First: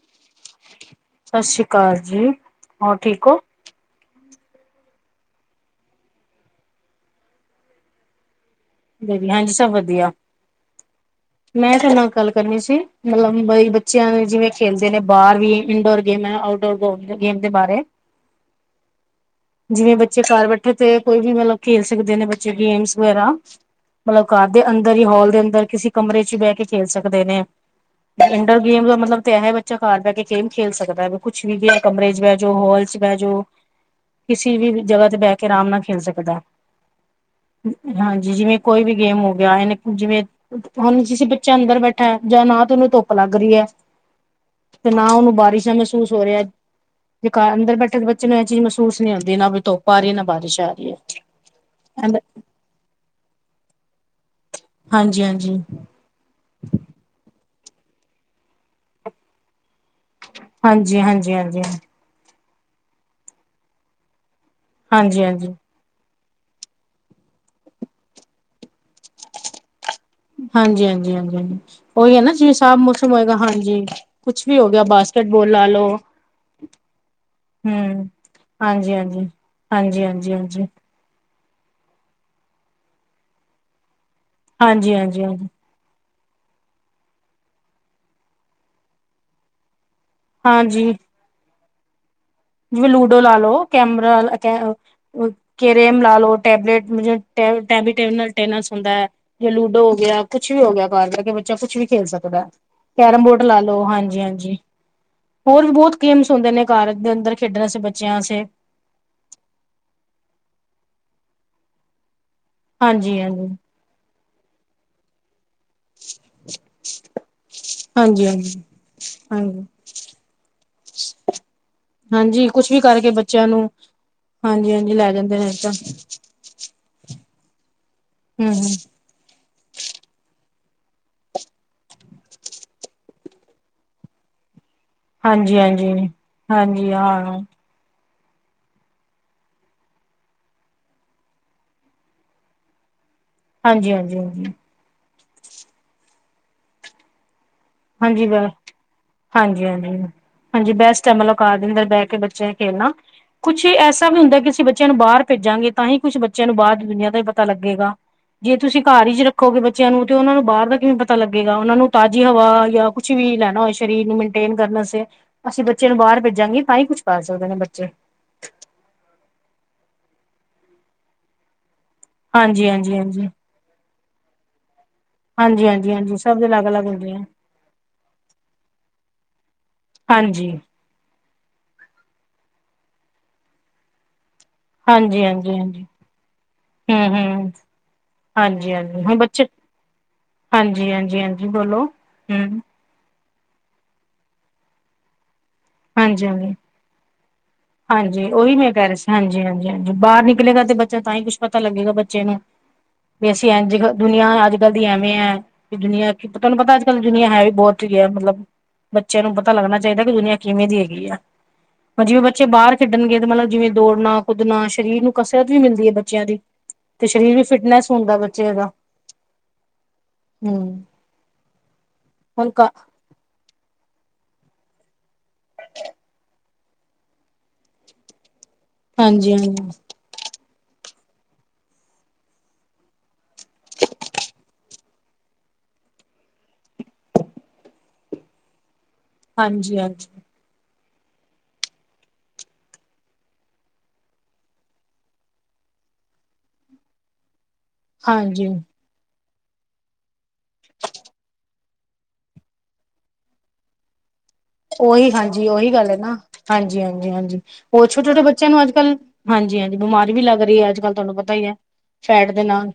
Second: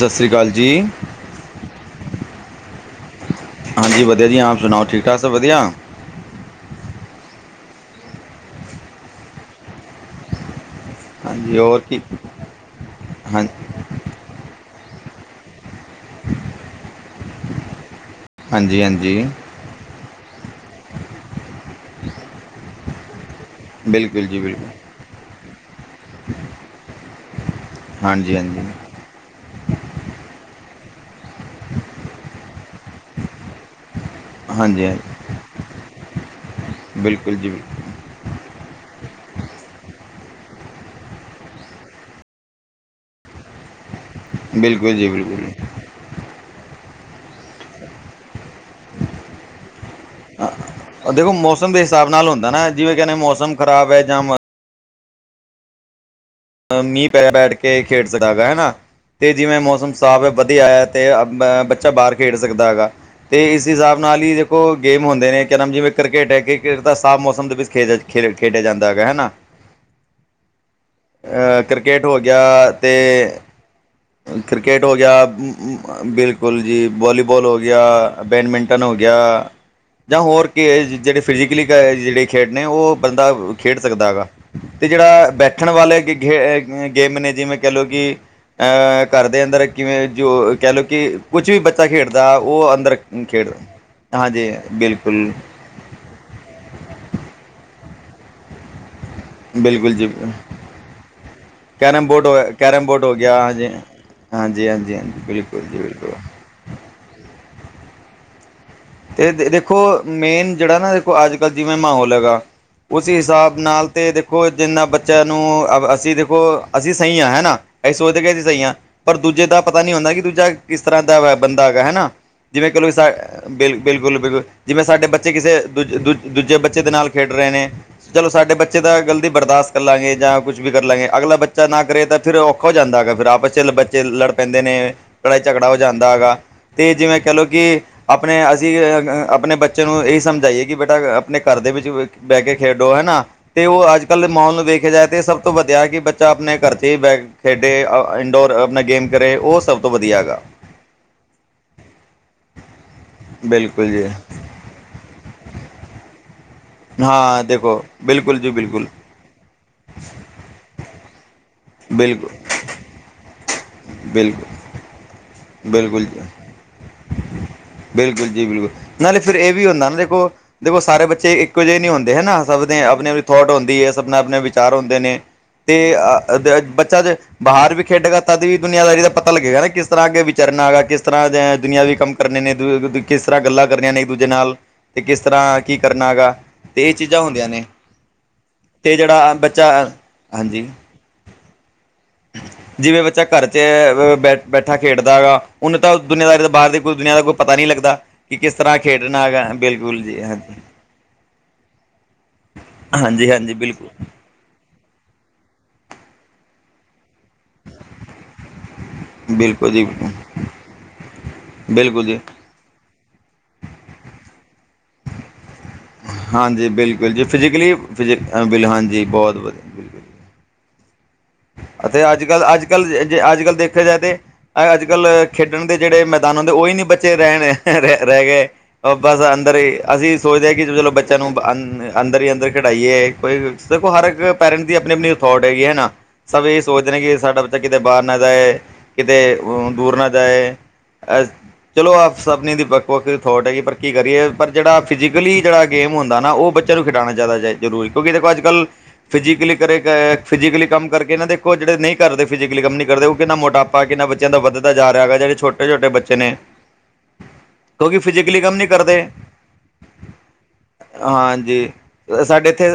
ਸਸ ਸ੍ਰੀ ਕਾਲ ਜੀ। ਸਸ ਸ੍ਰੀ ਕਾਲ ਜੀ, ਹੋਰ ਠੀਕ ਹੋ? ਹਾਂਜੀ ਵਧੀਆ ਜੀ ਆਪ ਸੁਣਾਓ, ਠੀਕ ਠਾਕ ਸਭ ਵਧੀਆ? ਹਾਂਜੀ ਸਭ ਵਧੀਆ, ਹਾਂਜੀ ਮੈਂ ਹੋਰ ਤੁਹਾਡੇ ਕੀ ਨਾਲ ਗੱਲ ਕਰਨੀ ਸੀ ਹਾਂ ਮਲਬ ਬਈ ਬ ਬੱਚਿਆਂ ਦੇ ਜਿਵੇਂ ਖੇਲਦੇ ਨੇ ਬਾਰ ਵੀ ਇਨਡੋਰ ਗੇਮ ਆਊਟਡੋਰ ਗੇਮ ਦੇ ਬਾਰੇ। ਹਾਂਜੀ-ਹਾਂਜੀ। ਜਿਵੇਂ ਬੱਚੇ ਘਰ ਬੈਠੇ ਤੇ ਕੋਈ ਵੀ ਮਤਲਬ ਖੇਲ ਸਕਦੇ ਨੇ ਬੱਚੇ ਗੇਮਸ ਵਗੈਰਾ। ਮਲਬ ਬਿਲਕੁਲ ਜੀ ਘਰ ਦੇ ਬਿਲਕੁਲ ਅੰਦਰ ਹੀ ਹਾਲ ਦੇ ਅੰਦਰ ਕਿਸੀ ਕਮਰੇ ਚ ਬਹਿ ਕੇ ਖੇਲ ਸਕਦੇ ਨੇ। ਹਾਂਜੀ ਹਾਂਜੀ ਇੰਨਡੋਰ ਗੇਮ ਦਾ ਮਤਲਬ ਤੇ ਇਹ ਹੈ ਬੱਚਾ ਘਰ ਬਹਿ ਕੇ ਗੇਮ ਖੇਲ ਸਕਦਾ ਐ ਕੁਛ ਵੀ ਗਿਆ ਕਮਰੇ ਚ ਬਹਿ ਜੋ ਹੋਲ ਚ ਬੇਜੋ ਕਿਸੀ ਵੀ ਹਾਂਜੀ ਜਗ੍ਹਾ ਤੇ ਹਾਂਜੀ ਬਹਿ ਕੇ ਰਾਮ ਨਾਲ ਖੇਲ ਸਕਦਾ ਬਿਲਕੁਲ ਜੀ ਬਿਲਕੁਲ ਹਾਂਜੀ ਜਿਵੇਂ ਕੋਈ ਵੀ ਗੇਮ ਹੋ ਗਿਆ ਇਹ ਨੇ ਜਿਵੇਂ ਹੁਣ ਜਿਸੀ ਬੱਚਾ ਅੰਦਰ ਬੈਠਾ ਜਾਂ ਨਾ ਤੇ ਉਹਨੂੰ ਧੁੱਪ ਲੱਗ ਰਈ ਐ‌ ਤੇ ਬਿਲਕੁਲ ਨਾ ਜੀ ਉਹਨੂੰ ਬਿਲਕੁਲ ਬਾਰਿਸ਼ਾਂ ਮਹਿਸੂਸ ਹੋ ਰਿਆ। ਜੇ ਕਰ ਅੰਦਰ ਬੈਠੇ ਤੇ ਬੱਚੇ ਨੂੰ ਇਹ ਚੀਜ਼ ਮਹਿਸੂਸ ਨੀ ਹੁੰਦੀ ਨਾ ਬੀ ਧੋ ਉਹ ਦੇਖੋ ਮੌਸਮ ਦੇ ਹਿਸਾਬ ਹੈ ਨਾਲ ਹੁੰਦਾ ਨਾ ਜਿਵੇਂ ਕਹਿੰਨੇ ਮੌਸਮ ਖਰਾਬ ਐਂ ਜਾਂ ਹਾਂਜੀ-ਹਾਂਜੀ। ਮੀਂਹ ਪੈ-ਪੈ ਬੈਠ ਕੇ ਖੇਡ ਸਦਾ ਹਨਾ ਤੇ ਜਿਵੇਂ ਮੌਸਮ ਸਫ਼ ਐ ਵਧੀਆ ਐ ਹਾਂਜੀ ਤੇ ਹਾਂਜੀ ਹਾਂਜੀ ਹਾਂਜੀ ਬੱਚਾ ਬਾਰ ਖੇਡ ਸਕਦਾ ਹੈਗਾ ਤੇ ਇਸ ਹਿਸਾਬ ਨਾਲ ਹੀ ਦੇਖੋ ਗੇਮ ਹਾਂਜੀ ਹੁੰਦੇ ਨੇ ਹਾਂਜੀ ਕਿਆ ਨਮ ਜਿਵੇਂ ਕ੍ਰਿਕਟ ਐ ਕ੍ਰਿਕਟ ਤਾਂ ਸਾਫ਼ ਮੌਸਮ ਦੇ ਵਿੱਚ ਖੇ ਖੇ ਖੇਡਿਆ ਜਾਂਦਾ ਹੈਗਾ ਹਨਾ। ਹਾਂਜੀ ਹਾਂਜੀ ਹਾਂਜੀ ਹਾਂਜੀ। ਕ੍ਰਿਕਟ ਉਹੀ ਹੋ ਐਨਾ ਜਿਵੇਂ ਗਿਆ ਸਾਫ਼ ਤੇ ਮੌਸਮ ਹੋਏਗਾ ਹਾਂਜੀ। ਕੁਛ ਵੀ ਕ੍ਰਿਕਟ ਹੋ ਗਿਆ, ਬਾਸਕਟਬੋਲ ਲਾ ਅਂ ਲੋ ਅਂ ਬਿਲਕੁਲ ਜੀ ਵਾਲੀਬਾਲ ਹੋ ਗਿਆ, ਹਮ ਬੈਡਮਿੰਟਨ ਹਾਂਜੀ ਹੋ ਹਾਂਜੀ ਗਿਆ। ਹਾਂਜੀ ਜਾਂ ਹਾਂਜੀ ਹਾਂਜੀ ਹੋਰ ਕਿ ਐ ਜਿਹੜੇ ਫਿਜੀਕਲੀ ਕੇ ਜਿਹੜੇ ਖੇਡ ਨੇ, ਉਹ ਬੰਦਾ ਖੇਡ ਸਕਦਾ ਗਾ ਤੇ ਹਾਂਜੀ ਹਾਂਜੀ ਜਿਹੜਾ ਹਾਂਜੀ ਬੈ ਠਣ ਵਾਲੇ ਗ ਗੇ ਗੇਮ ਨੇ, ਜਿਵੇਂ ਕਹਿ ਲਓ ਕਿ ਅ ਘਰ ਦੇ ਅੰਦਰ ਕਿਵੇਂ ਜੋ ਕਹਿ ਲਓ ਹਾਂਜੀ ਕਿ ਕੁਛ ਵੀ ਬੱਚਾ ਖੇਡਦਾ, ਉਹ ਜਿਵੇਂ ਅੰਦਰ ਲੂਡੋ ਲਾ ਖੇਡ ਦ, ਲੋ ਕੈਮਰਾ ਹਾਂਜੀ ਬਿਲਕੁਲ। ਕੇਰੇਮ ਲਾ ਲੋ, ਟੈਬਲੈਟ ਟੈਬ ਟੈਬਿਟੈਨਲ ਟੈਨਿਸ ਹੁੰਦਾ‌। ਜਾਂ ਲੂਡੋ ਹੋ ਬਿਲਕੁਲ ਜੀ ਗਿਆ ਕੁਛ ਵੀ ਹੋ ਗਿਆ, ਘਰ ਬੈ ਕੇ ਬੱ ਚਾਏ, ਕੁਛ ਵੀ ਖੇਲ ਕੈਰਮ ਬੋਰਡ ਹੋ ਸਕਦਾ, ਹੋ ਕੈਰਮ ਗਿਆ ਬੋਰਡ ਲੈ ਹਾਂਜੀ ਲੋੋ ਹਾਂਜੀ ਹਾਂਜੀ, ਹਾਂਜੀ ਬਿਲਕੁਲ ਹੋਰ ਵੀ ਜੀ ਬਹੁਤ ਬਿਲਕੁਲ ਗੇਮਸ ਹੁੰਦੇ ਨੇ ਕਾਰ ਅੰਦੇ ਅੰਦਰ ਖੇਡਣ ਅਸਤੇ ਬੱਚਿਆਂ ਆਸੇ। ਤੇ ਦੇਖੋ ਮੇਨ ਜੇੜਾ ਨਾ ਦੇਖੋ ਅੱਜ-ਕੱਲ੍ਹ ਜਿਵੇਂ ਮਾਹੌਲ ਹੈਗਾ, ਉਸ ਹਾਂਜੀ ਹਾਂਜੀ ਹਿਸਾਬ ਨਾਲ ਤੇ ਦੇਖੋ ਜਿੰਨਾ ਬੱਚਿਆਂ ਨੂੰ ਅਸੀਂ ਦੇਖੋ, ਅਸੀਂ ਸਹੀ ਆ ਹੈਨਾ? ਅਸੀਂ ਸੋਚਦੇ ਹਾਂਜੀ ਕਿ ਅਸੀਂ ਹਾਂਜੀ ਸਹੀ ਆਂ। ਪਰ ਦੂਜੇ ਦਾ ਹਾਂਜੀ ਪਤਾ ਨੀ ਹੁੰਣਾ ਕਿ ਦੂਜਾ ਕਿਸ ਤਰ੍ਹਾਂ ਦਾ ਵੈ ਬੰਦਾ ਹੈਗਾ, ਹੈਨਾਂ। ਹਾਂਜੀ, ਕੁਛ ਵੀ ਕਰਕੇ ਬੱਚਿਆਂ ਨੂੰ ਬਿਲ ਬਿਲਕੁਲ ਬਿਲ ਹਾਂਜੀ ਜਿਵੇਂ ਹਾਂਜੀ ਸਾਡੇ ਲੈ ਬੱਚੇ ਜਾਂਦੇ ਨੇ ਕਿਸੇ ਤਾਂ ਦੂਜ ਦੂਜ ਦੂਜੇ ਬੱਚੇ ਦੇ ਨਾਲ ਖੇਡ ਰਹੇ ਨੇ, ਚਲੋ ਹਮ ਸਾਡੇ ਹਮ ਬੱਚੇ ਦਾ ਗਲਤੀ ਬਰਦਾਸ਼ ਕਰ ਲਾਂਗੇ ਜਾਂ ਕੁੱਛ ਵੀ ਕਰ ਲਾਂਗੇ। ਅਗਲਾ ਬੱਚਾ ਨਾ ਕਰੇ ਤਾਂ ਫਿਰ ਔਖਾ ਹੋ ਜਾਂਦਾ ਹੈਗਾ, ਫਿਰ ਆਪਸ ਚ ਬੱਚੇ ਲੜ ਪੈਂਦੇ ਨੇ‌ ਹਾਂਜੀ ਲੜਾਈ-ਝਗੜਾ ਹੋ ਹਾਂਜੀ ਹਾਂਜੀ ਜਾਂਦਾ ਹਾਂ ਹੈਗਾ ਹਾਂਜੀ ਤੇ ਜਿਵੇਂ ਕੈ ਲੋ ਕਿ ਅਪਣੇ ਅਸੀਂ ਅੰ ਅਪਣੇ ਬੱਚੇ ਨੂੰ ਏਹੀ ਸਮਝਾਈਏ ਕਿ ਬੇਟਾ ਅਪਣੇ ਘਰ ਦੇ ਵਿੱਚ ਬੈਹ ਕੇ ਖੇਡੋ, ਹੈਨਾ। ਤੇ ਹਾਂਜੀ ਓਹ ਅੱਜ-ਕੱਲ੍ਹ ਦੇ ਹਾਂਜੀ ਮਾਹੌਲ ਨੂੰ ਵੇਖਿਆ ਜਾਏ ਤੇ ਸਭ ਤੋਂ ਵਧੀਆ ਐ ਕਿ ਬੱਚਾ ਅਪਣੇ ਘਰ ਚ ਈ ਬੈਹ ਖੇਡੇ ਅ ਹਾਂਜੀ ਬ ਇਨਡੋਰ ਅਪਣਾ ਗੇਮ ਕਰੇ, ਓਹ ਹਾਂਜੀ ਸਭ ਤੋਂ ਹਾਂਜੀ ਵਧੀਆ ਹੈਗਾ। ਹਾਂਜੀ, ਬੈਸਟ ਐ ਮਤਲਬ ਘਾਰ ਦੇ ਅੰਦਰ ਬੈਹ ਕੇ ਬੱਚੇ ਨੇ ਖੇਲਣਾ। ਕੁਛ ਬਿਲਕੁਲ ਜੀ ਐਸਾ ਵੀ ਹੁੰਦਾ ਏ ਕਿਸੀ ਬੱਚ ਬੱਚਿਆਂ ਨੂੰ ਬਾਰ ਭੇਜਾਂਗੇ ਤਾਂ ਹੀ ਕੁਛ ਬੱਚਿਆਂ ਨੂੰ ਬਾਰ ਦੀ ਦੁਨੀਆਂ ਦਾ ਈ ਹਾਂ ਪਤਾ ਦੇਖੋ ਲੱਗੇਗਾ। ਬਿਲਕੁਲ ਜੀ ਜੇ ਤੁਸੀਂ ਬਿਲਕੁਲ ਘਰ ਇਜ ਰ ਰਖੋਗੇ ਬੱਚਿਆਂ ਨੂੰ ਤੇ ਉਹਨਾਂ ਨੂੰ ਬਾਰ ਦਾ ਕਿਵੇਂ ਪਤਾ ਲੱਗੇਗਾ। ਓਨਾਂ ਨੂੰ ਤਾਜ਼ੀ ਬਿਲਕੁਲ ਹਵਾ ਯਾ ਕੁਛ ਵੀ ਲੈਣਾ ਹੋਏ ਸਰੀਰ ਨੂੰ ਬਿਲਕੁਲ ਮੇਨਟੇਨ ਕਰਨ ਆਸਤੇ। ਅਸੀਂ ਬੱਚੇ ਨੂੰ ਬਿਲਕੁਲ ਬਾਰ ਜੀ ਭੇਜਾਂਗੇ ਤਾਂ ਈ ਕੁੱਛ ਕਰ ਸਕਦੇ ਨੇ ਬੱਚੇ। ਬਿਲਕੁਲ ਜੀ ਬਿਲਕੁਲ। ਨਾਲੇ ਫਿਰ ਏਹ ਵੀ ਹੁੰਣਾ ਨਾ ਦੇਖੋ, ਦੇਖੋ ਸਾਰੇ ਬੱਚੇ ਇਕੋ ਜੇ ਨੀ ਹੁੰਦੇ ਹੈਨਾ। ਸਭ ਹਾਂਜੀ ਦੇ ਹਾਂਜੀ ਅਪਣੇ-ਅਪਣੇ ਹਾਂਜੀ ਥੋਟ ਹੋੰਦੀ ਏ, ਸਭ ਨੇ ਅਪਣੇ ਵਿਚਾਰ ਹੁੰਦੇ ਨੇ। ਹਾਂਜੀ ਤੇ ਹਾਂਜੀ ਹਾਂਜੀ ਸਭ ਅਹ ਦੇ ਅਲੱਗ ਅਲੱਗ ਬੱਚਾ ਹੁੰਦੇ ਜ ਆ ਬਾਰ ਵੀ ਖੇਡੇਗਾ, ਤਦ ਵੀ ਦੁਨੀਆਂਦਾਰੀ ਦਾ ਪਤਾ ਲੱਗੇਗਾ ਨਾ ਕਿਸ ਤਰ੍ਹਾਂ ਅੱਗੇ ਹਾਂਜੀ ਵਿਚਰਨਾ ਹੈਗਾ, ਕਿਸ ਤਰ੍ਹਾਂ ਦੇ ਦੁਨਿਆ ਵੀ ਕੰਮ ਕਰਨੇ ਨੇ ਦੁਏ ਦੁਗੁ ਕਿਸ ਤਰ੍ਹਾਂ ਗੱਲਾਂ ਕਰਨੀਆਂ ਨੇ ਏੱਕ-ਦੂਜੇ ਨਾਲ। ਤੇ ਕਿਸ ਹਾਂਜੀ ਹਾਂਜੀ ਤਰ੍ਹਾਂ ਕੀ ਹਾਂਜੀ ਕਰਨਾ ਹੈਗਾ ਤੇ ਏਹ ਹੂੰ ਚੀਜ਼ਾਂ ਹੁੰਦੀਆਂ ਹੂੰ ਨੇ। ਹਾਂਜੀ ਤੇ ਹਾਂਜੀ ਹੁਣ ਜੇੜਾ ਅ ਬੱਚੇ ਬੱਚਾ ਹਾਂਜੀ। ਜੀ ਬੋਲੋ, ਹਂ। ਜਿਵੇਂ ਬੱਚਾ ਘਰ ਚ ਅ ਬ ਬੈਠਾ ਖੇਡਦਾ ਹੈਗਾ, ਉਹਨੂੰ ਤਾਂ ਹਾਂਜੀ ਦੁਨੀਆਂਦਾਰੀ ਤੋਂ ਹਾਂਜੀ ਬਾਰ ਦੀ ਕੋਈ ਦੁਨੀਆਂ ਦਾ ਕੋਈ ਪਤਾ ਨਹੀਂ ਲੱਗਦਾ ਹਾਂਜੀ, ਕਿ ਕਿਸ ਓਹੀ ਮੈਂ ਤਰ੍ਹਾਂ ਕੈਹ ਰੀ ਸੀ। ਖੇਡਣਾ ਹਾਂਜੀ ਹੈਗਾ ਹਾਂਜੀ, ਹਾਂਜੀ ਬਿਲਕੁਲ ਜੀ ਬਾਰ ਹਾਂਜੀ ਨਿਕਲੇਗਾ ਤੇ ਬੱਚਾ ਤਾਂ ਈ ਕੁਛ ਪਤਾ ਲੱਗੇਗਾ ਬੱਚੇ ਨੂੰ ਹਾਂਜੀ ਵੀ ਅਸੀਂ ਹਾਂਜੀ ਐੰਝ ਬਿਲਕੁਲ ਦੁਨੀਆਂ ਅੱਜ-ਕੱਲ੍ਹ ਦੀ ਐਵੇਂ ਐ, ਕਿ ਦੁਨੀਆਂ ਕਿ ਤੁਆਨੂੰ ਪਤਾ ਅੱਜ-ਕੱਲ ਦੀ ਦੁਨੀਆਂ ਹੈ ਵੀ ਬੌਤ ਹੀ ਐ ਮਤਲਬ ਬੱਚਿਆਂ ਨੂੰ ਪਤਾ ਬਿਲਕੁਲ ਲੱਗਣਾ ਜੀ ਚਾਈਦੈ ਕਿ ਦੁਨੀਆਂ ਕਿਵੇਂ ਦੀ ਹੈਗੀ ਆ। ਹੁਣ ਬਿਲਕੁਲ ਜੀ ਜਿਵੇਂ ਬੱ ਬੱਚੇ ਬਾਰ ਖੇਡਣਗੇ ਤੇ ਮਤਲਬ ਜਿਵੇਂ ਦੌੜਨਾ, ਕੁੱਦਣਾ ਸਰੀਰ ਨੂੰ ਕਸਰਤ ਵੀ ਮਿਲਦੀ ਏ। ਬੱਚਿਆਂ ਦੀ, ਹਾਂਜੀ ਤੇ ਬਿਲਕੁਲ ਜੀ ਸਰੀਰ ਵੀ ਫਿਜ਼ੀਕਲੀ ਫਿਟਨੈਸ ਫਿਜ਼ੀ ਹੁੰਦੈ ਬੱਚੇ ਬਿਲ ਦਾ। ਹਾਂਜੀ ਬਹੁਤ ਵਧੀਆ ਬਿਲਕੁਲ ਹਂ। ਅਤੇ ਅੱਜ-ਕੱਲ੍ਹ ਅੱਜ-ਕੱਲ੍ਹ ਜੇ ਅੱਜ-ਕੱਲ੍ਹ ਦੇਖਿਆ ਜਾਏ ਤੇ ਐ ਅੱਜ-ਕੱਲ੍ਹ ਖੇਡਣ ਦੇ ਜੇੜੇ ਮੈਦਾਨ ਤੇ ਓਹੀ ਨੀ ਬੱਚੇ ਰੈਣ ਰੈਹ ਰੈਹ ਗਏ। ਬਸ ਹਾਂਜੀ ਹਾਂਜੀ ਅੰਦਰ ਏ ਅਸੀਂ ਸੋਚਦੇ ਐ ਕਿ ਚਲੋ ਬੱਚਿਆਂ ਨੂੰ ਅੰ ਅੰਦਰ ਹੀ ਅੰਦਰ ਖੇਢਾਈਏ। ਕੋਈ ਵ ਦੇਖੋ ਹਰ ਏੱਕ ਪੈਰੈਂਟ ਦੀ ਅਪਣੀ-ਅਪਣੀ ਥੋਟ ਹੇਗੀ, ਹੈਨਾ। ਸਭ ਏਹੀ ਸੋਚਦੇ ਨੇ, ਕਿ ਸਾਡਾ ਬੱਚਾ ਕਿਤੇ ਬਾਰ ਨਾ ਜਾਏ, ਕਿਤੇ ਹਾਂਜੀ ਦੂਰ ਹਾਂਜੀ ਨਾ ਜਾਏ। ਅੱਜ ਚਲੋ, ਆਪ ਸਭਣੀ ਦੀ ਵੱਖ-ਵੱਖ ਥੋਟ ਹੈਗੀ ਏ, ਪਰ ਕੀ ਕਰੀਏ, ਪਰ ਜੇੜਾ ਫਿਜ਼ਕਲੀ ਜੇੜਾ ਗੇਮ ਹੁੰਦਾ, ਓ ਬੱਚ ਚੇ ਨੂੰ ਖਿਡਾਣਾ ਜੈਦਾ ਜਾਏ ਜ਼ਰੂਰੀ। ਕਿਉਂਕਿ ਦੇਖੋ ਹਾਂਜੀ ਅੱਜ-ਕੱਲ, ਫਿਜੀਕਲੀ ਕਰੇ, ਫਿਜ਼ਕਲੀ ਕੰਮ ਕਰਕੇ ਨਾ ਦੇਖੋ ਜੇੜੇ ਨਹੀਂ ਕਰਦੇ, ਫਿਜੀਕਲੀ ਕੰਮ ਨੀ ਕਰਦੇ, ਓਕਿੰਨਾ ਮੋਟਾਪਾ ਕਿੰਨਾ ਬੱ ਓ ਹੀ ਹਾਂਜੀ, ਓਹੀ ਗੱਲ ਐ ਨਾ। ਨੇ ਹਾਂਜੀ-ਹਾਂਜੀ, ਹਾਂਜੀ ਹੋਰ ਕਿਉਂਕਿ ਛੋਟੇ-ਛੋਟੇ ਫਿਜ਼ੀਕਲੀ ਬੱਚੇਆਂ ਕੰਮ ਨੂੰ ਨਹੀਂ ਅੱਜ-ਕੱਲ੍ਹ ਕਰਦੇ ਹਾਂਜੀ- ਹਾਂਜੀ, ਬਿਮਾਰੀ ਵੀ ਲੱਗ ਰਈ ਐ, ਅੱਜ-ਕੱਲ੍ਹ ਤੁਆਨੂੰ ਪਤਾ ਈ ਐ, ਹਾਂਜੀ ਫੈਟ ਦੇ ਸਾਡੇ ਇੱਥੇ ਨਾਲ।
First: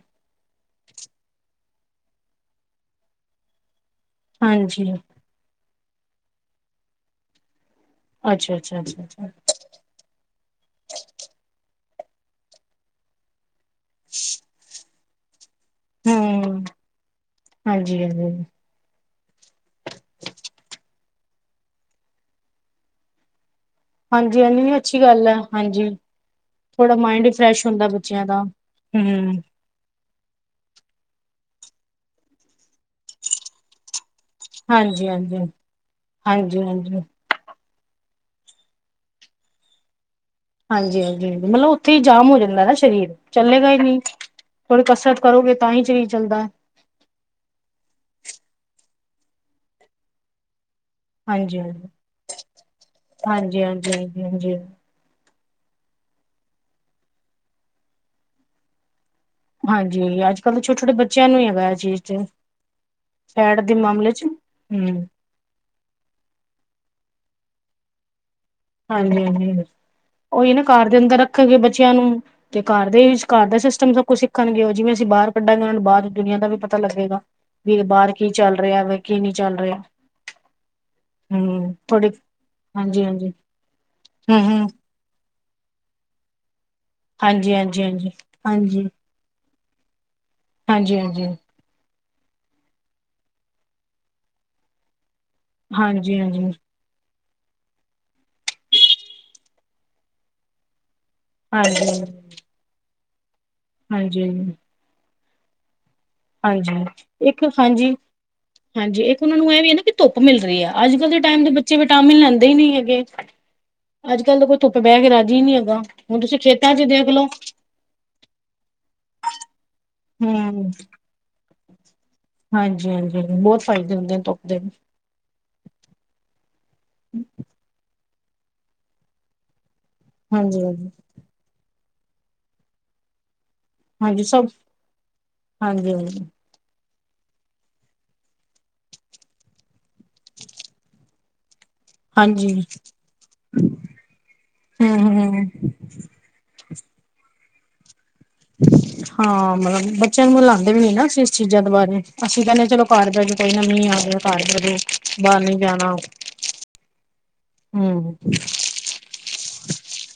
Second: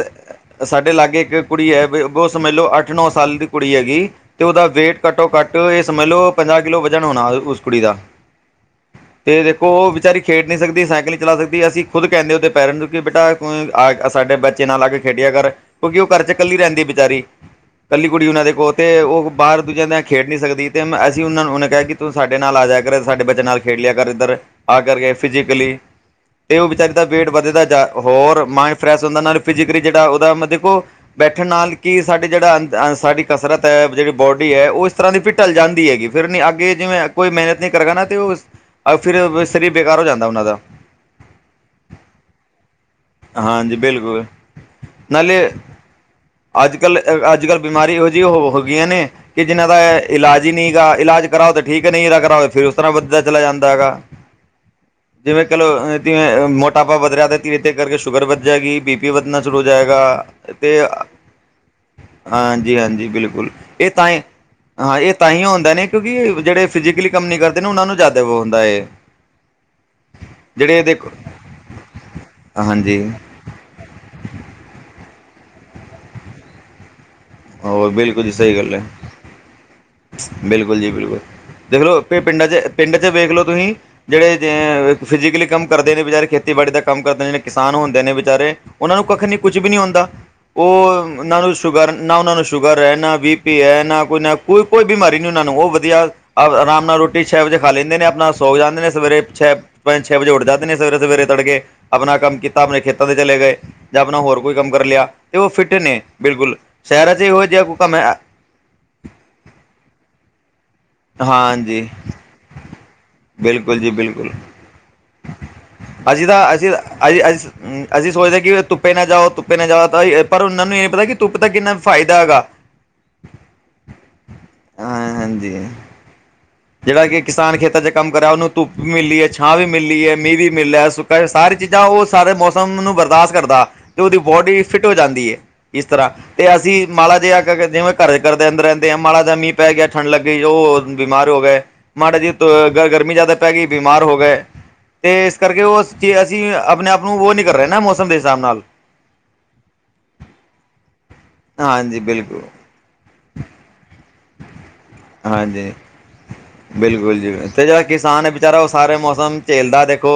ਸਾਡੇ ਲਾਗੇ ਇੱਕ ਕੁੜੀ ਐ, ਬੌ ਸਮਜ ਲੋ ਅੱਠ-ਨੌ ਸਾਲ ਦੀ ਕੁੜੀ ਹੈਗੀ। ਤੇ ਓਦਾ ਹਾਂਜੀ ਵੇਟ ਘੱਟੋ-ਘੱਟ ਏਹ ਸਮਝ ਲੋ ਪੰਜਾਹ ਕਿੱਲੋ ਵਜਨ ਹੋਣਾ, ਓਸ ਕੁੜੀ ਦਾ। ਅੱਛਾ, ਅੱਛਾ, ਅੱਛਾ, ਅੱਛਾ, ਅੱਛਾ। ਓ ਵਿਚਾਰੀ ਖੇਡ ਨੀ ਸਕਦੀ, ਸਾਈਕਲ ਨੀ ਚਲਾ ਸਕਦੀ। ਅਸੀਂ ਖੁਦ ਕੈੰਦੇ ਉਹਦੇ ਪੈਰੈਂਟ ਨੂੰ ਕਿ ਬੇਟਾ ਤੂੰ ਆਏ ਆ ਸਾਡੇ ਬੱਚੇ ਨਾਲ ਆ ਕੇ ਖੇਡਿਆ ਕਰ। ਕਿਉਂਕਿ, ਓ ਘਰ ਚ ਕੱਲੀ ਹਮ ਰੈੰਦੀ ਬੇਚਾਰੀ। ਹਾਂਜੀ ਕੱਲੀ ਕੁੜੀ ਹਾਂਜੀ ਓਨਾਂ ਦੇ ਕੋਲ। ਤੇ ਓ ਬਾਰ ਦੂਜਿਆਂ ਨਾਲ ਖੇਡ ਨੀ ਸਕਦੀ, ਤੇ ਮੈਂ ਅਸੀਂ ਉਨੇ ਕਿਆ ਕਿ ਤੂੰ ਸਾਡੇ ਨਾਲ ਆ ਜਾਯਾ ਕਰ, ਸਾਡੇ ਬੱਚੇਆਂ ਨਾਲ ਖੇਡ ਲਿਆ ਕਰ ਏਧਰ, ਹਾਂਜੀ ਹਾਂਜੀ ਤਾਂ ਅੱਛੀ ਕਰਕੇ ਗੱਲ ਹੈ ਫਿਜੀਕਲੀ। ਹਾਂਜੀ ਤੇ ਓਵਿਚਾਰੀ ਥੋੜਾ ਦਾ ਮਾਇੰਡ ਵੇਟ ਵੀ ਵੱਧਦਾ ਫਰੈਸ਼ ਜਾਂ ਹੁੰਦਾ ਬੱਚਿਆਂ ਦਾ ਹੋਰ ਮਾਇੰਡ ਫਰੈਸ਼ ਹੁੰਦਾ ਹਮ ਨਾਲ ਫਿ ਜੇਹੜਾ ਓਦਾ ਮਤਲਬ ਦੇਖੋ, ਬੈਠਣ ਨਾਲ ਕਿ ਸਾਡੇ ਜੇਹੜਾ ਅ ਸਾਡੀ ਕਸਰਤ, ਜੇਹੜੀ ਬੋਡੀ ਹੈ, ਓ ਏਸ ਹਾਂਜੀ ਤਰ੍ਹਾਂ ਦੀ ਹਾਂਜੀ ਢਲ ਜਾਂਦੀ ਹੈਗੀ, ਫਿਰ ਨਈ ਹਾਂਜੀ ਅੱਗੇ ਹਾਂਜੀ ਜਿਵੇਂ ਕੋਈ ਮਿਹਨਤ ਨਈ ਕਰੇਗਾ, ਨਾ ਅਤੇ ਓ ਫਿਰ ਸਰੀਰ ਬੇਕਾਰ ਹੋ ਜਾਂਦਾ, ਉਹਨਾਂ ਦਾ ਹਾਂਜੀ- ਹਾਂਜੀ, ਮਤਲਬ ਉੱਥੇ ਹੀ ਜਾਮ ਹੋ ਜਾਂਦਾ ਨਾ, ਸਰੀਰ ਚੱਲੇਗਾ ਹਾਂਜੀ ਹੀ ਨੀ, ਬਿਲਕੁਲ ਥੋੜੀ ਕਸਰਤ ਕਰੋਗੇ ਤਾਂ ਹੀ ਸਰੀਰ ਚੱਲਦਾ ਹੈ ਅੱਜਕੱਲ੍ਹ-ਅੱਜਕੱਲ੍ਹ, ਬਿਮਾਰੀ ਇਹੋ ਜਿਹੀ ਹੋਗੀਆ ਨੇ ਕਿ ਜਿਹਨਾਂ ਦਾ ਇਲਾਜ ਹੀ ਨੀ ਹੈਗਾ, ਇਲਾਜ ਕਰਾਓ ਹਾਂਜੀ ਤੇ ਹਾਂਜੀ ਠੀਕ ਹੈ, ਨਈ ਕਰਾਓ ਫੇਰ ਓਸ ਤਰ੍ਹਾਂ ਵੱਧਦਾ ਚਲਾ ਹਾਂਜੀ ਜਾਂਦਾ ਹਾਂਜੀ ਹੈਗਾ ਹਾਂਜੀ ਹਾਂਜੀ ਜਿਵੇਂ ਕਹਿ ਲੋ, ਜਿਵੇਂ ਮੋਟਾਪਾ ਵਧਿਆ, ਤੇ ਧੀਰੇ ਧੀਰੇ ਤੇ ਕਰਕੇ ਸ਼ੂਗਰ ਵਧ ਜੇਗੀ, ਬੀ ਪੀ ਵਧਣਾ ਹੋ ਜਾਏਗਾ ਹਾਂਜੀ ਅੱਜ ਕੱਲ੍ਹ ਦੇ ਛੋਟੇ ਤੇ ਛੋਟੇ ਬੱਚਿਆਂ ਨੂੰ ਹੀ ਹੈਗਾ ਇਹ ਚੀਜ਼ ਤੇ ਹਾਂਜੀ-ਹਾਂਜੀ, ਬਿਲਕੁਲ ਫੈਟ ਦੇ ਏਹ ਮਾਮਲੇ ਤਾਂਏ ਚ ਹੂੰ ਤਾਂ ਹੀ ਆਉਂਦਾ ਨੇ ਕਿਉਂਕਿ ਜੇਹੜੇ ਫਿਜ਼ਕਲੀ ਕੰਮ ਨੀ ਕਰਦੇ ਉਹਨਾਂ ਨੂੰ ਜ਼ਿਆਦਾ ਹੁੰਦਾ ਏ, ਹਾਂਜੀ ਜੇਹੜੇ ਦੇਖੋ ਕਹੀਏ, ਬੱਚੇਆਂ ਨੂੰ ਤੇ ਘਰ ਹਾਂਜੀ ਦੇ ਵਿੱਚ ਘਰ ਦਾ ਸਿਸਟਮ ਸਭ ਕੁਛ ਸਿੱਖਣਗੇ ਓ, ਜਿਵੇਂ ਅਸੀਂ ਬਾਰ ਕੱਢਾਂਗੇ, ਓਨਾਂ ਨੂੰ ਬਾਰ ਦੁਨੀਆਂ ਦਾ ਵੀ ਪਤਾ ਲੱਗੇਗਾ ਵੀ ਹੋਰ ਬਾਰ ਬਿਲਕੁਲ ਕੀ ਜੀ ਚੱਲ ਸਹੀ ਗੱਲ ਰਿਹਾ ਹੈ ਵੈ, ਕੀ ਨੀ ਚੱਲ ਰਿਹਾ ਬਿਲਕੁਲ ਜੀ ਬਿਲਕੁਲ, ਦੇਖਲੋ ਥੋੜੀ ਪਿੰਡਾਂ ਚ ਪਿੰਡਾਂ ਹਾਂਜੀ ਚ ਵੇਖ ਹਾਂਜੀ ਲੋ, ਤੁਸੀਂ ਹੂੰ ਹੂੰ, ਜੇਹੜੇ ਫਿਜੀਕਲੀ ਕੰਮ ਕਰਦੇ ਨੇ ਵਿਚਾਰੇ, ਖੇਤੀਬਾੜੀ ਦਾ ਕੰਮ ਕਰਦੇ ਨੇ, ਜੇਹੜੇ ਹਾਂਜੀ ਕਿਸਾਨ ਹਾਂਜੀ ਹੁੰਦੇ ਹਾਂਜੀ ਨੇ, ਵਿਚਾਰੇ ਹਾਂਜੀ ਓਨਾਂ ਨੂੰ ਕੱਖ ਨਈ ਕੁਛ ਵੀ ਨੀ ਹੁੰਦਾ, ਓ ਹਾਂਜੀ ਹਾਂਜੀ ਓਨਾ ਨਾ ਓਨਾਂ ਨੂੰ ਸ਼ੂਗਰ ਐ ਨਾ ਬੀ ਪੀ ਹੈ ਨਾ ਕੋਈ ਨਾ ਕੋਈ ਕੋਈ ਬਿਮਾਰੀ ਨੀ ਓਨਾਂ ਨੂੰ, ਓ ਵਧੀਆ ਹਾਂਜੀ ਹਾਂਜੀ ਆਰਾਮ ਨਾਲ ਰੋਟੀ ਰੋਟੀ ਛੇ ਵਜੇ ਖਾ ਲੈਂਦੇ ਨੇ, ਆਪਣਾ ਸੋ ਜਾਂਦੇ ਨੇ, ਸਵੇਰੇ ਛੇ ਪੰਜ ਛੇ ਵਜੇ ਉੱਠ ਜਾਂਦੇ ਨੇ, ਸਵੇਰੇ- ਸਵੇਰੇ ਤੜ ਕੇ ਹਾਂਜੀ ਆਪਣਾ ਕੰਮ ਕੀਤਾ, ਆਪਣੇ ਖੇਤਾਂ ਤੇ ਚਲੇ ਗਏ ਜਾਂ ਆਪਣਾ ਹਾਂਜੀ ਹੋਰ ਹਾਂਜੀ ਕੋਈ ਕੰਮ ਕਰ ਲਿਆ ਤੇ ਓ ਫਿੱਟ ਨੇ ਬਿਲਕੁਲ, ਹਾਂਜੀ, ਸੈਹਰਾਂ ਚ ਹੀ ਇਹੋ ਇੱਕ ਜਿਹਾ ਕੋਈ ਹਾਂਜੀ ਕੰਮ ਹੈ। ਹਾਂਜੀ, ਇੱਕ ਓਨਾ ਨੂੰ ਇਹ ਵੀ ਨਾ ਕਿ ਧੁੱਪ ਮਿਲ ਰਹੀ ਆ ਅੱਜਕੱਲ੍ਹ ਦੇ ਟਾਈਮ ਦੇ ਬੱਚੇ ਹਾਂਜੀ ਵਿਟਾਮਿਨ ਲੈਂਦੇ ਈ ਨੀ ਹੈਗੇ ਬਿਲਕੁਲ ਜੀ ਬਿਲਕੁਲ ਅੱਜਕੱਲ ਤਾਂ ਕੋਈ ਧੁੱਪੇ ਬੈ ਕੇ ਰਾਜੀ ਨੀ ਹੈਗਾ। ਹੁਣ ਅਸੀਂ ਤੁਸੀਂ ਤਾਂ ਅਸੀਂ ਖੇਤਾਂ ਚ ਦੇਖ ਅਸੀਂ ਲੋ ਅਸੀਂ ਸੋਚਦੇ ਕਿ ਧੁੱਪੇ ਨਾ ਜਾਓ, ਧੁੱਪੇ ਨਾ ਜਾਓ, ਤਾਂ ਪਰ ਓਨਾਂ ਹਮ ਨੂੰ ਏਹ ਨੀ ਪਤਾ ਕਿ ਧੁੱਪ ਦਾ ਕਿੰਨਾ ਫਾਇਦਾ ਹੈਗਾ ਹਾਂਜੀ- ਹਾਂਜੀ, ਬੋਤ ਫਾਇਦੇ ਹੁੰਦੇ ਨੇ ਧੁੱਪਦੇ ਹਾਂ, ਹਾਂਜੀ। ਜਿਹੜਾ ਕਿ ਕਿਸਾਨ ਖੇਤਾਂ ਚ' ਕੰਮ ਕਰਾ ਉਹਨੂੰ ਧੁੱਪ ਵੀ ਮਿਲੀ ਹੈ, ਛਾਂ ਵੀ ਮਿਲੀ ਹੈ, ਮੀਂਹ ਵੀ ਹਾਂਜੀ ਮਿਲਿਆ ਹਾਂਜੀ ਹੈ। ਸਾਰੀ ਚੀਜ਼ਾਂ ਉਹ ਸਾਰੇ ਮੌਸਮ ਨੂੰ ਬਰਦਾਸ਼ਤ ਕਰਦਾ। ਤੇ ਉਹਦੀ ਹਾਂਜੀ ਸਭ ਬੋਡੀ ਫਿੱਟ ਹੋ ਜਾਂਦੀ ਹੈ ਇਸ ਹਾਂਜੀ ਤਰ੍ਹਾਂ। ਹਾਂਜੀ ਤੇ ਅਸੀਂ ਮਾੜਾ ਜਿਹਾ ਜਿਵੇਂ ਘਰ ਕਰਦੇ ਅੰਦੇ ਰਹਿੰਦੇ ਆ, ਮਾੜਾ ਜਿ ਮੀਹ ਪੈ ਗਿਆ ਠੰਡ ਲੱਗੀਈ ਉਹ ਹੋ ਗਏ। ਮਾਡਾ ਜੀ ਹਾਂਜੀ ਗ- ਗਰਮੀ ਜਿਆਦਾ ਪੈ ਗਈ ਬਿਮਾਰ ਹੋ ਗਏ। ਹਮ ਤੇ ਇਸ ਹਮ ਕਰਕੇ ਉਸ ਚੀਜ਼ਂ ਅਸੀ ਆਪਣੇ ਆਪ ਨੂੰ ਉਹ ਨੀ ਕਰ ਰਹੇ ਨਾ ਮੌਸਮ ਦੇ ਹਿਸਾਬ ਨਾਲ। ਹਾਂ। ਮਤਲਬ ਬੱਚਿਆਂ ਨੂੰ ਲਾਉਂਦੇ ਵੀ ਨੀ ਨਾ ਅਸੀਂ ਇਸ ਚੀਜ਼ਾਂ ਦੇ ਹਾਂਜੀ ਬਾਰੇ ਬਿਲਕੁਲ ਅਸੀਂ ਕਹਿੰਦੇ ਚਲੋ ਕਰਦਾ ਜ ਕੋਈ ਨਾ ਮੀਂਹ ਆ ਗਿਆ। ਘਰ ਬਹਿ ਜਾਓ ਬਾਹਰ ਨੀ ਹਾਂਜੀ। ਜਾਣਾ ਬਿਲਕੁਲ ਜੀ ਤੇ ਜਿਹੜਾ ਹਮ ਕਿਸਾਨ ਹੈ ਵਿਚਾਰਾ ਉਸ ਸਾਰੇ ਮੌਸਮ ਝੇਲਦਾ ਦੇਖੋ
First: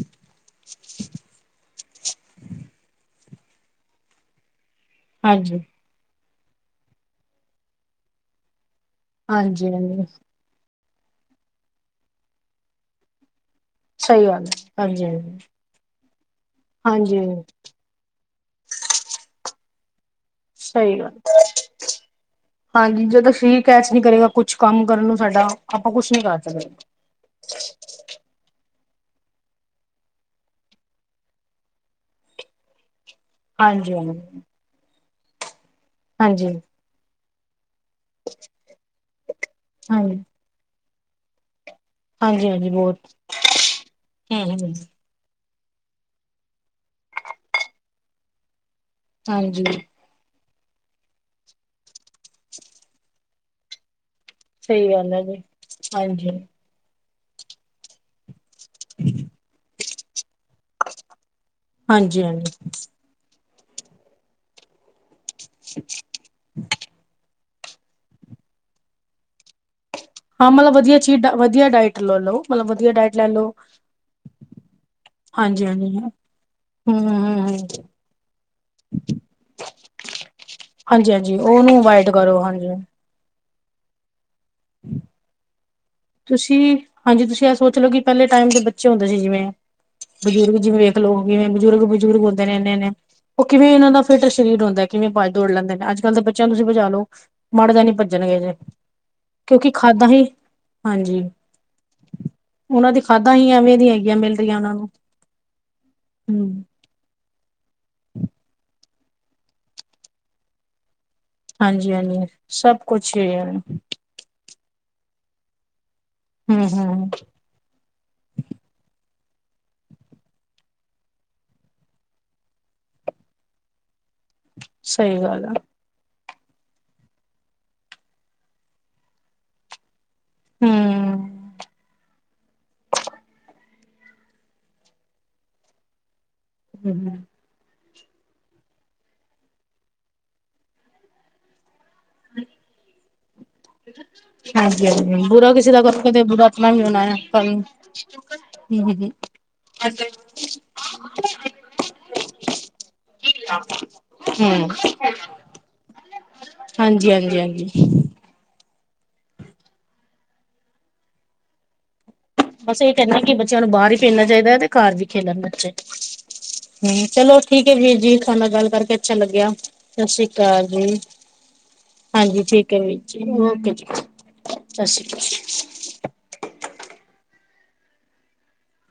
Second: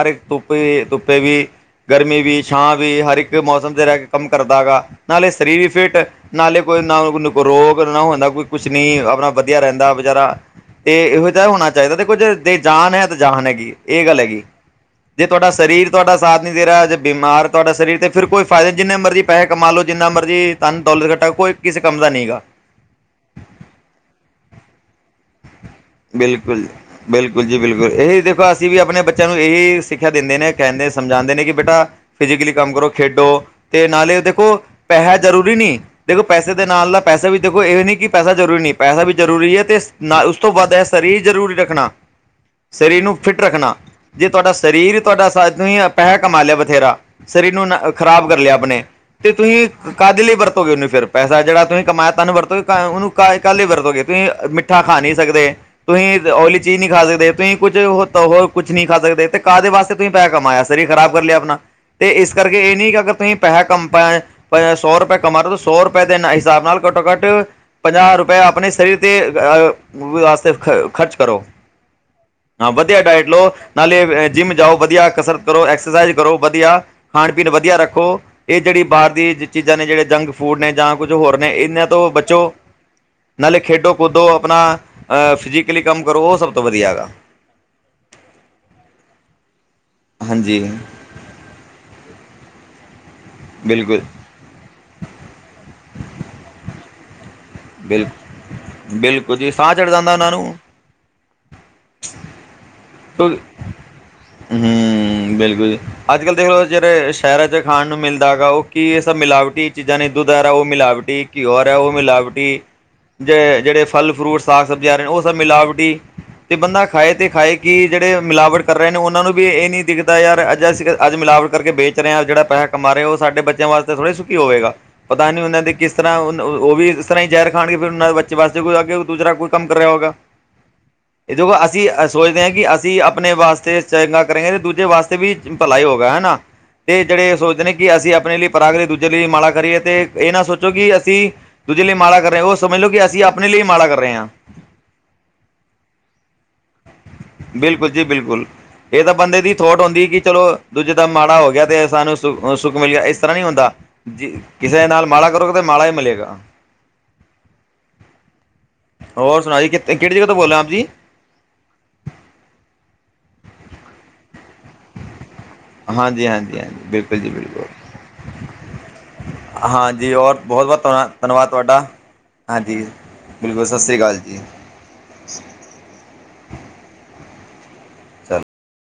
ਹਰ ਇੱਕ ਧੁੱਪ- ਧੁੱਪੇ ਵੀ ਗਰਮੀ ਵੀ ਛਾਂ ਵੀ ਹਰ ਇੱਕ ਮੌਸਮ ਤੇ ਰਹਿ ਕੇ ਕੰਮ ਕਰਦਾ ਹੈਗਾ। ਨਾਲੇ ਸਰੀਰ ਹਾਂਜੀ ਵੀ ਫਿੱਟ, ਨਾਲੇ ਕੋਈ ਨਾ ਰੋਗ ਨਾ ਹੁੰਦਾ ਕੋਈ ਕੁਛ ਨਈ। ਆਪਣਾ ਵਧੀਆ ਹਾਂਜੀ ਰਹਿੰਦਾ ਹਾਂਜੀ ਵਿਚਾਰਾ। ਤੇ ਇਹੋ ਜ ਤਾਂ ਹੋਣਾ ਚਾਹੀਦਾ ਤੇ ਕੁਝ ਦੇ ਜਾਨ ਹੈ ਤਾਂ ਜਾਨ ਹੈਗੀ। ਇਹ ਗੱਲ ਸਹੀ ਹੈਗੀ। ਹੈ ਹਾਂਜੀ ਜੇ ਹਾਂਜੀ ਤੁਹਾਡਾ ਸਰੀਰ ਤੁਹਾਡਾ ਸਾਥ ਨਈ ਦੇ ਰਿਹਾ ਜੇ ਹਾਂਜੀ ਬਿਮਾਰ ਤੁਹਾਡਾ ਸਰੀਰ ਫਿਰ ਕੋਈ ਫਾਇਦਾ ਜਿੰਨੇ ਮਰਜ਼ੀ ਪੈਸੇ ਕਮਾ ਲਓ ਜਿੰਨਾ ਮਰਜ਼ੀ ਤੁਹਾਨੂੰ ਸਹੀ ਦੌਲਤ ਗੱਲ ਖੱਟਾ ਕੋਈ ਕਿਸੇ ਕੰਮ ਦਾ ਨਈ ਹੈਗਾ। ਹਾਂਜੀ। ਜਦੋਂ ਸਰੀਰ ਕੈਚ ਨੀ ਕਰੇਗਾ ਕੁਛ ਕੰਮ ਕਰਨ ਨੂੰ ਸਾਡਾ ਆਪਾਂ ਕੁਛ ਨੀ ਕਰ ਬਿਲਕੁਲ ਸਕਦੇ। ਬਿਲਕੁਲ ਜੀ ਬਿਲਕੁਲ, ਇਹੀ ਦੇਖੋ ਅਸੀਂ ਵੀ ਆਪਣੇ ਬੱਚਿਆਂ ਨੂੰ ਇਹੀ ਸਿੱਖਿਆ ਦਿੰਦੇ ਨੇ ਕਹਿੰਦੇ ਸਮਝਾਉਂਦੇ ਨੇ ਕਿ ਬੇਟਾ ਫਿਜ਼ਕਲੀ ਕੰਮ ਕਰੋ, ਖੇਡੋ ਤੇ ਹਾਂਜੀ ਹਾਂਜੀ ਨਾਲੇ ਦੇਖੋ, ਪੈਸਾ ਜ਼ਰੂਰੀ ਨਈ, ਦੇਖੋ ਹਾਂਜੀ ਪੈਸੇ ਦੇ ਨਾਲ ਦਾ ਪੈਸਾ ਵੀ ਦੇਖੋ ਇਹ ਨਹੀਂ ਕਿ ਪੈਸਾ ਜ਼ਰੂਰੀ ਨਹੀਂ ਪੈਸਾ ਵੀ ਜ਼ਰੂਰੀ ਹੈ ਤੇ, ਨਾ ਹਾਂਜੀ ਉਸ ਤੋਂ ਵੱਧ ਹੈ ਸਰੀਰ ਜ਼ਰੂਰੀ ਰੱਖਣਾ। ਹਾਂਜੀ ਹਾਂਜੀ ਬਹੁਤ ਸਰੀਰ ਨੂੰ ਫਿੱਟ ਰੱਖਣਾ। ਜੇ ਹਮ ਤੁਹਾਡਾ ਸਰੀਰ ਹਮ ਸਰੀਰ ਤੁਹਾਡਾ ਸਾਥ ਨਿ ਹੈ। ਪੈਸਾ ਕਮਾ ਲਿਆ ਬਥੇਰਾ। ਸਰੀਰ ਨੂੰ ਖ਼ਰਾਬ ਕਰ ਲਿਆ ਆਪਣੇ, ਤੇ ਹਾਂਜੀ ਤੁਸੀਂ ਕਾਹਦੇ ਲਈ ਵਰਤੋਗੇ ਉਹਨੂੰ ਫਿਰ ਪੈਸਾ ਜਿਹੜਾ ਤੁਸੀਂ ਕਮਇਆ ਤੁਹਨੂੰਰਤੋ ਉਹਨੂੰ ਕੱਲੇ ਵਰਤੋਗੇ ਤੁਸੀਂ। ਮਿੱਠਾ ਸਹੀ ਖਾ ਗੱਲ ਨਹੀਂ ਹੈ ਜੀ ਸਕਦੇ। ਤੁਸੀਂ ਹਾਂਜੀ ਓਇਲੀ ਚੀਜ਼ ਨਹੀਂ ਖਾ ਸਕਦੇ ਤੁਸੀਂ ਕੁੱਝ ਹੋ ਹੋਰ ਕੁੱਛ ਨਹੀਂ ਖਾ ਸਕਦੇ ਤੇ ਕਾਹ ਦੇ ਵਾਸਤੇ ਤੁਸੀਂ ਪੈਸ ਕਮਾਇਆ ਸਰੀਰ ਖਰਾਬ ਕਰ ਲਿਆ ਆਪਣਾ। ਤੇ ਹਾਂਜੀ ਇਸ ਹਾਂਜੀ ਕਰਕੇ ਇਹ ਨੀ ਕਿ ਅਗਰ ਤੁਸੀਂ ਪੈਸਾ ਕੰਮ ਸੌ ਰੁਪਏ ਕਮਾੋ, ਸੌ ਰੁਪਏ ਦੇ ਹਿਸਾਬ ਨਾਲ ਘੱਟੋ -ਘੱਟ ਪੰਜਾਹ ਰੁਪਏ ਆਪਣੇ ਸਰੀਰ ਤੇ ਆ ਹਾਂ ਵਾਸਤੇ ਖ ਮਤਲਬ ਵਧੀਆ ਖਰਚ ਚੀਜ਼ ਕਰੋ। ਵਧੀਆ ਡਾਇਟ ਲੈ ਲਓ ਮਤਲਬ ਹਾਂ, ਵਧੀਆ ਡਾਇਟ ਲੈ ਲਓ, ਨਾਲੇ ਜਿੰਮ ਜਾਓ ਵਧੀਆ। ਕਸਰਤ ਹਾਂਜੀ ਕਰੋ, ਹਾਂਜੀ ਹਮ ਐਕਸਰਸਾਈਜ਼ ਕਰੋ ਵਧੀਆ। ਹਮ ਖਾਣ -ਪੀਣ ਹਮ ਵਧੀਆ ਰੱਖੋ। ਇਹ ਜਿਹੜੀ ਬਾਹਰ ਦੀ ਚੀਜ਼ਾਂ ਨੇ ਜਿਹੜੇ ਜੰਕ ਫੂਡ ਨੇ ਜਾਂ ਹਾਂਜੀ ਕੁੱਝ ਹਾਂਜੀ ਹੋਰ ਨੇ ਉਹਨੂੰ ਇਹਨਾਂ ਅਵਾਇਡ ਤੋਂ ਕਰੋ ਬਚੋ। ਹਾਂਜੀ ਨਾਲੇ ਖੇਡੋ- ਕੁਦੋ ਆਪਣਾ ਅ ਫਿਜ਼ਕਲੀ ਕੰਮ ਕਰੋ। ਉਹ ਸਭ ਤੁਸੀਂ ਤੋਂ ਵਧੀਆ ਹੈਗਾ ਹਾਂਜੀ, ਤੁਸੀਂ ਇਹ ਸੋਚ ਲਓ ਕਿ ਪਹਿਲੇ ਟਾਈਮ ਦੇ ਬੱਚੇ ਹੁੰਦੇ ਸੀ ਜਿਵੇਂ, ਬਜ਼ੁਰਗ ਹਾਂਜੀ ਜਿਵੇਂ ਲੋਕ ਕਿਵੇਂ ਬਜ਼ੁਰਗ-ਬਜ਼ੁਰਗ ਹੁੰਦੇ ਨੇ ਇਨੇ ਨੇ। ਉਹ ਕਿਵੇਂ ਇਹਨਾਂ ਦਾ ਬਿਲਕੁਲ ਫਿੱਟ ਸਰੀਰ ਹੁੰਦਾ ਕਿਵੇਂ ਬਾਜ ਦੌੜ ਲੈਂਦੇ ਨੇ ਅੱਜ ਕੱਲ੍ਹ ਦੇ ਬੱਚਿਆਂ ਤੁਸੀਂ ਭਜਾ ਲਓ। ਮਾੜ ਜਾ ਨੀ ਭੱਜਣਗੇ ਜੇ। ਬਿਲਕੁਲ ਬਿਲਕੁਲ ਜੀ ਕਿਉਂਕਿ ਸਾਹ ਚੜ ਖਾਦਾਂ ਜਾਂਦਾ ਹੀ ਉਹਨਾਂ ਨੂੰ। ਹਾਂਜੀ। ਉਹਨਾਂ ਦੀ ਹੂ, ਖਾਦਾਂ ਹੀ ਐਵੇਂ ਦੀਆਂ ਹੈਗੀਆਂ ਮਿਲ ਰਹੀਆਂ ਉਹਨਾਂ ਨੂੰ ਬਿਲਕੁਲ, ਅੱਜ ਕੱਲ ਤੇ ਹੂੰ ਬਸ ਜਿਹੜ ਸ਼ਹਿਰਾਂ ਚ' ਖਾਣ ਨੂੰ ਮਿਲਦਾ ਹੈਗਾ, ਉਹ ਕੀ ਸਭ ਮਿਲਾਵਟੀ ਚੀਜ਼ਾਂ ਨੇ ਦੁਧ ਆਰਾ ਉਹ ਮਿਲਾਵਟੀ। ਕਿ ਹੋਰ ਹੈ ਉਹ ਹਾਂਜੀ ਹਾਂਜੀ ਮਿਲਾਵਟੀ। ਸਭ ਕੁਛ ਹੀ ਹੈ ਜ- ਜਿਹੜੇ ਫਲ- ਫਰੂਟ, ਸਾਗ -ਸਬਜ਼ੀ ਆ ਰਹੇ ਨੇ ਉਹ ਸਭ ਮਿਲਾਵਟੀ। ਤੇ ਹੂੰ ਬੰਦਾ ਹੂੰ ਖਾਏ ਤੇ ਖਾਏ ਕਿ ਜਿਹੜੇ ਮਿਲਾਵਟ ਕਰ ਰਹੇ ਨੇ ਉਹਨਾਂ ਨੂੰ ਵੀ ਇਹ ਨਹੀਂ ਦਿਖਦਾ ਯਾਰ ਅੱਜ ਅਸੀਂ ਅੱਜ ਮਿਲਾਵਟ ਕਰਕੇ ਵੇਚ ਰਹੇ ਹਾਂ ਜਿਹੜਾ ਪੈਸਾ ਕੰਮ ਰਹੇ ਹਾ ਉਹ ਸਾਡੇ ਬੱਚਿਆਂ ਵਾਸਤੇ ਥੋੜ੍ਹੇ ਸੁਖੀ ਹੋਵੇਗਾ, ਸਹੀ ਪਤਾ ਨੀ ਗੱਲ ਆ ਉਹਦੇ ਕਿਸ ਇਸ ਤਰ੍ਹਾਂ ਉਹ ਵੀ ਇਸ ਤਰ੍ਹਾਂ ਹੀ ਜ਼ਹਿਰ ਖਾਣਗੇ ਫਿਰ ਉਹਨਾਂ ਦੇ ਬੱਚੇ ਵਾਸਤੇ ਕੋਈ ਅੱਗੇ ਦੂਸਰਾ ਕੋਈ ਕੰਮ ਕਰ ਰਿਹਾ ਹੋਵੇਗਾ। ਹੂੰ ਏ [unintelligible] ਅਸੀਂ ਏ ਸੋਚਦੇ ਹਾਂ ਕਿ ਅਸੀਂ ਆਪਨੇ ਵਾਸਤੇ ਚੰਗਾ ਕਰੇਂਗੇ, ਤੇ ਦੂਜੇ ਵਾਸਤੇ ਵੀ ਭਲਾ ਹੀ ਹੋਗਾ, ਹੈਨਾ। ਤੇ ਹੂੰ ਜੇੜੇ ਏ ਸੋਚਦੇ ਨੇ ਕਿ ਅਸੀਂ ਆਪਣੇ ਲਈ ਭਲਾ ਕਰੀਏ ਦੂਜੇ ਲਈ ਮਾੜਾ ਕਰੀਏ ਤੇ ਏਹ ਨਾ ਸੋਚੋ ਕਿ ਅਸੀਂ ਦੂਜੇ ਲਈ ਮਾੜਾ ਕਰ ਰਏ, ਓਹ ਸਮਝ ਲੋ ਕਿ ਅਸੀਂ ਆਪਣੇ ਲਈ ਈ ਮਾੜਾ ਕਰ ਰਏ ਹਾਂ। ਹਾਂਜੀ-ਹਾਂਜੀ, ਬੁਰਾ ਕਿਸੇ ਦਾ ਕਰਕੇ ਤੇ ਬੁਰਾ ਮੈ ਈ ਬਨਾਐ [inaudible] ਬਿਲਕੁਲ ਜੀ ਬਿਲਕੁਲ ਇਹ ਤਾਂ ਬੰਦੇ ਦੀ ਥੋਟ ਹੁੰਦੀ ਕਿ ਚਲੋ ਦੂਜੇ ਦਾ ਮਾੜਾ ਹੋ ਗਿਆ ਤੇ ਏ ਸਾਨੂੰ ਸੁ ਸੁੱਖ ਮਿਲ ਗਿਆ ਇਸ ਤਰ੍ਹਾਂ ਨੀ ਹੁੰਦਾ, ਜ ਹੂੰ ਕਿਸੇ ਦੇ ਨਾਲ ਮਾੜਾ ਕਰੋਗੇ ਤੇ ਮਾੜਾ ਹੀ ਮਿਲੇਗਾ। ਹਾਂਜੀ- ਹਾਂਜੀ। -ਹਾਂਜੀ। ਹੋਰ ਸੁਣਾ ਜੀ ਕਿਤੇ ਕੇਹੜੀ ਜਗ੍ਹਾ ਤੋਂ ਬੋਲਦੇ, ਆਪ ਜੀ? ਬਸ ਏਹ ਕੈਹੰਦੇ ਕਿ ਬੱਚਿਆਂ ਨੂੰ ਬਾਹਰ ਵੀ ਭੇਜਣਾ ਚਾਹੀਦੈ ਤੇ ਘਰ ਵੀ ਖੇਲਣ ਦੇਣਾ ਹਾਂਜੀ ਹਾਂਜੀ ਚਾਹੀਦੈ। ਹਾਂਜੀ ਹਮ ਬਿਲਕੁਲ ਜੀ ਚਲੋ ਬਿਲਕੁਲ ਠੀਕ ਏ ਵੀਰ ਜੀ, ਤੁਹਾਨੇ ਨਾਲ ਗੱਲ ਕਰਕੇ ਅੱਛਾ ਲੱਗਿਆ, ਸਤਿ ਹਾਂਜੀ ਸ੍ਰੀ ਔਰ ਕਾਲ ਬਹੁਤ ਬਹੁਤ ਜੀ। ਧੰਨ ਧੰਨਵਾਦ, ਤੁਹਾਡਾ। ਹਾਂਜੀ, ਠੀਕ ਹੈ ਵੀਰ ਜੀ। ਬਿਲਕੁਲ ਓਕੇ ਸਤਿ ਜੀ, ਸ਼੍ਰੀ ਅਕਾਲ ਸਤਿ ਸ਼੍ਰੀ ਕਾਲ ਜੀ।